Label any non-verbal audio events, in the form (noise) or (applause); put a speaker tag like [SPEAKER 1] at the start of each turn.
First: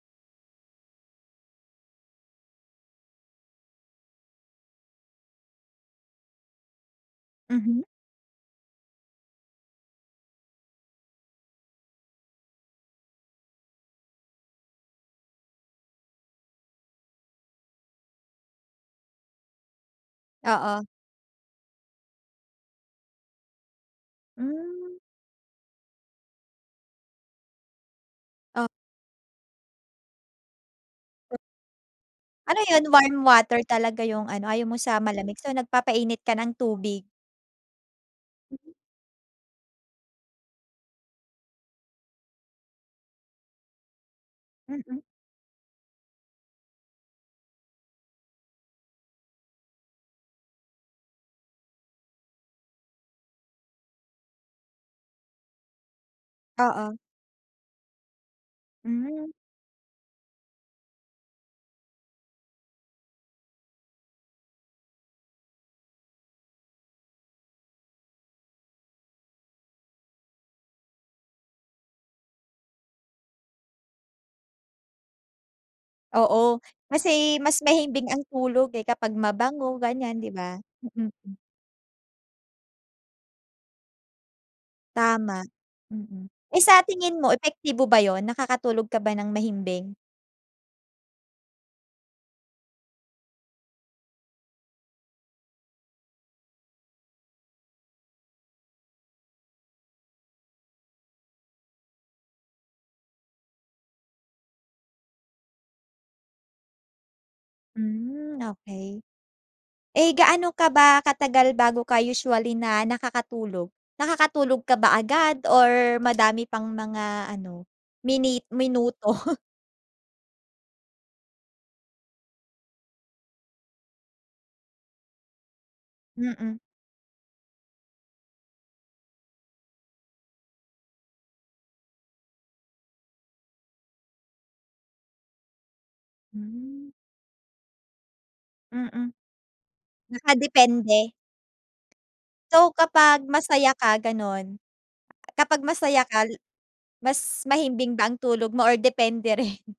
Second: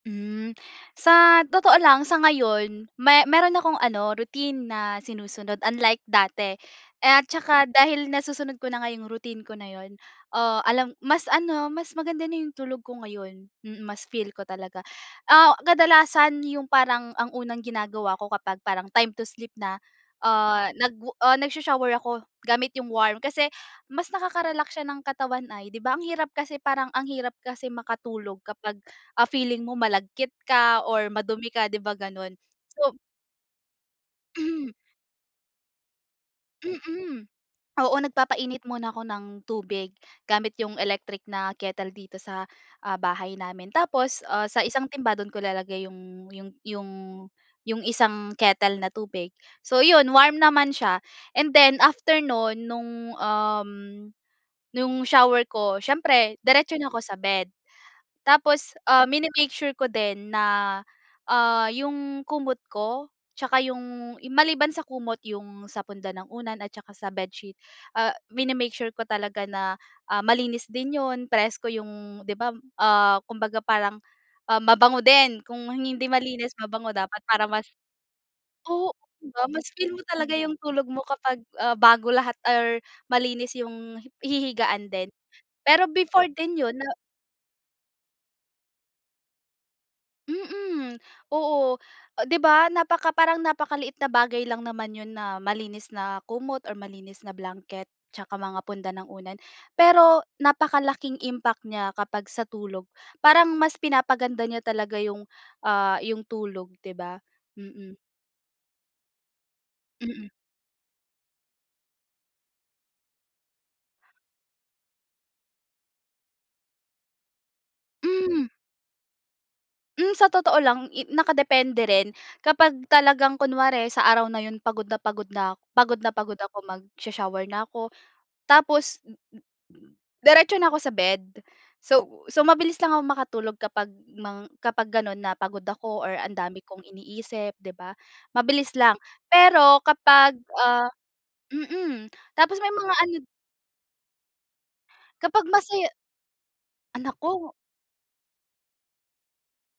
[SPEAKER 1] Hmm. Sa totoo lang, sa ngayon me mayro'n akong ano, routine na sinusunod, unlike dati. At saka
[SPEAKER 2] Mhm.
[SPEAKER 1] dahil nasusunod ko na nga yung routine ko na yun, ah, alam mas ano, mas maganda na yung tulog ko ngayon. Mm, mas feel ko talaga. Ah, kadalasan yung parang ang unang ginagawa ko kapag parang time to sleep na, ah,
[SPEAKER 2] Oo.
[SPEAKER 1] nag ah, nagsho-shower ako gamit yung warm, kasi mas nakakarelax siya
[SPEAKER 2] Hmm.
[SPEAKER 1] ng katawan ay. 'Di ba, ang hirap kasi parang ang hirap kasi makatulog
[SPEAKER 2] Oh.
[SPEAKER 1] kapag, ah, feeling mo malagkit ka or madumi ka, 'di ba ganun?
[SPEAKER 2] Ano yun?
[SPEAKER 1] So
[SPEAKER 2] Warm water talaga yung ano, ayaw
[SPEAKER 1] (coughs)
[SPEAKER 2] mo sa malamig? So, nagpapainit ka ng tubig?
[SPEAKER 1] Mm. Oo, nagpapainit muna ako ng tubig gamit yung electric na kettle dito sa, ah, bahay namin. Tapos, ah, sa isang
[SPEAKER 2] Mm.
[SPEAKER 1] timba, do'n ko ilalagay yung yung yung yung isang kettle na tubig. So yun, warm naman siya, and then after no'n nung, um, nung shower ko, siyempre diretso na
[SPEAKER 2] Oo.
[SPEAKER 1] ako sa bed. Tapos, ah,
[SPEAKER 2] Hmm.
[SPEAKER 1] mini-make sure ko din na, ah, yung kumot ko tsaka yung maliban sa kumot, yung sa punda ng unan at saka sa bedsheet, ah, mini-make sure ko talaga na, ah, malinis din yun, presko yung di ba, ah, kumbaga parang, ah, mabango din. Kung hindi malinis,
[SPEAKER 2] Oo.
[SPEAKER 1] mabango dapat
[SPEAKER 2] Kasi
[SPEAKER 1] para
[SPEAKER 2] mas
[SPEAKER 1] mas
[SPEAKER 2] mahimbing ang tulog eh
[SPEAKER 1] Oo,
[SPEAKER 2] kapag
[SPEAKER 1] di ba? Mas
[SPEAKER 2] mabango,
[SPEAKER 1] feel mo
[SPEAKER 2] ganyan di
[SPEAKER 1] talaga yung
[SPEAKER 2] ba?
[SPEAKER 1] tulog mo
[SPEAKER 2] Mm, mm.
[SPEAKER 1] kapag, ah, bago lahat or malinis yung hi hihigaan din.
[SPEAKER 2] Tama.
[SPEAKER 1] Pero before
[SPEAKER 2] Mm.
[SPEAKER 1] din
[SPEAKER 2] Eh
[SPEAKER 1] yun
[SPEAKER 2] sa
[SPEAKER 1] na
[SPEAKER 2] tingin mo, epektibo ba yun? Nakakatulog ka ba nang mahimbing?
[SPEAKER 1] Mm. Oo. 'Di ba napaka parang napakaliit na bagay lang naman yun na malinis na kumot or malinis na blanket tsaka mga punda ng unan. Pero napakalaking impact niya kapag sa tulog. Parang mas pinapaganda niya talaga yung, ah yung tulog, 'di ba? Mm.
[SPEAKER 2] Hmm, okey. Eh
[SPEAKER 1] Mm.
[SPEAKER 2] gaano ka ba katagal bago ka usually na nakakatulog? Nakakatulog ka ba agad or madami pang mga ano, mini
[SPEAKER 1] Hmm.
[SPEAKER 2] minuto. (chuckles)
[SPEAKER 1] Hmm, sa totoo lang, i nakadepende rin. Kapag talagang kunwari sa araw na yun pagod na pagod na pagod na pagod
[SPEAKER 2] Mm.
[SPEAKER 1] ako, magsho-shower na ako, tapos mm, mm, mm, diretso na ako sa bed. So so mabilis lang ako makatulog kapag mang kapag ganon na pagod ako or ang dami kong
[SPEAKER 2] Hmm.
[SPEAKER 1] iniisip, 'di ba. Mabilis lang.
[SPEAKER 2] Mm.
[SPEAKER 1] Pero kapag, ah
[SPEAKER 2] Nakadepende?
[SPEAKER 1] mm. Tapos may
[SPEAKER 2] So,
[SPEAKER 1] mga ano
[SPEAKER 2] kapag masaya ka ganun
[SPEAKER 1] Kapag
[SPEAKER 2] kapag
[SPEAKER 1] masaya
[SPEAKER 2] masaya ka,
[SPEAKER 1] Ah,
[SPEAKER 2] mas
[SPEAKER 1] naku
[SPEAKER 2] mahimbing ba ang tulog mo or depende rin? (chuckles)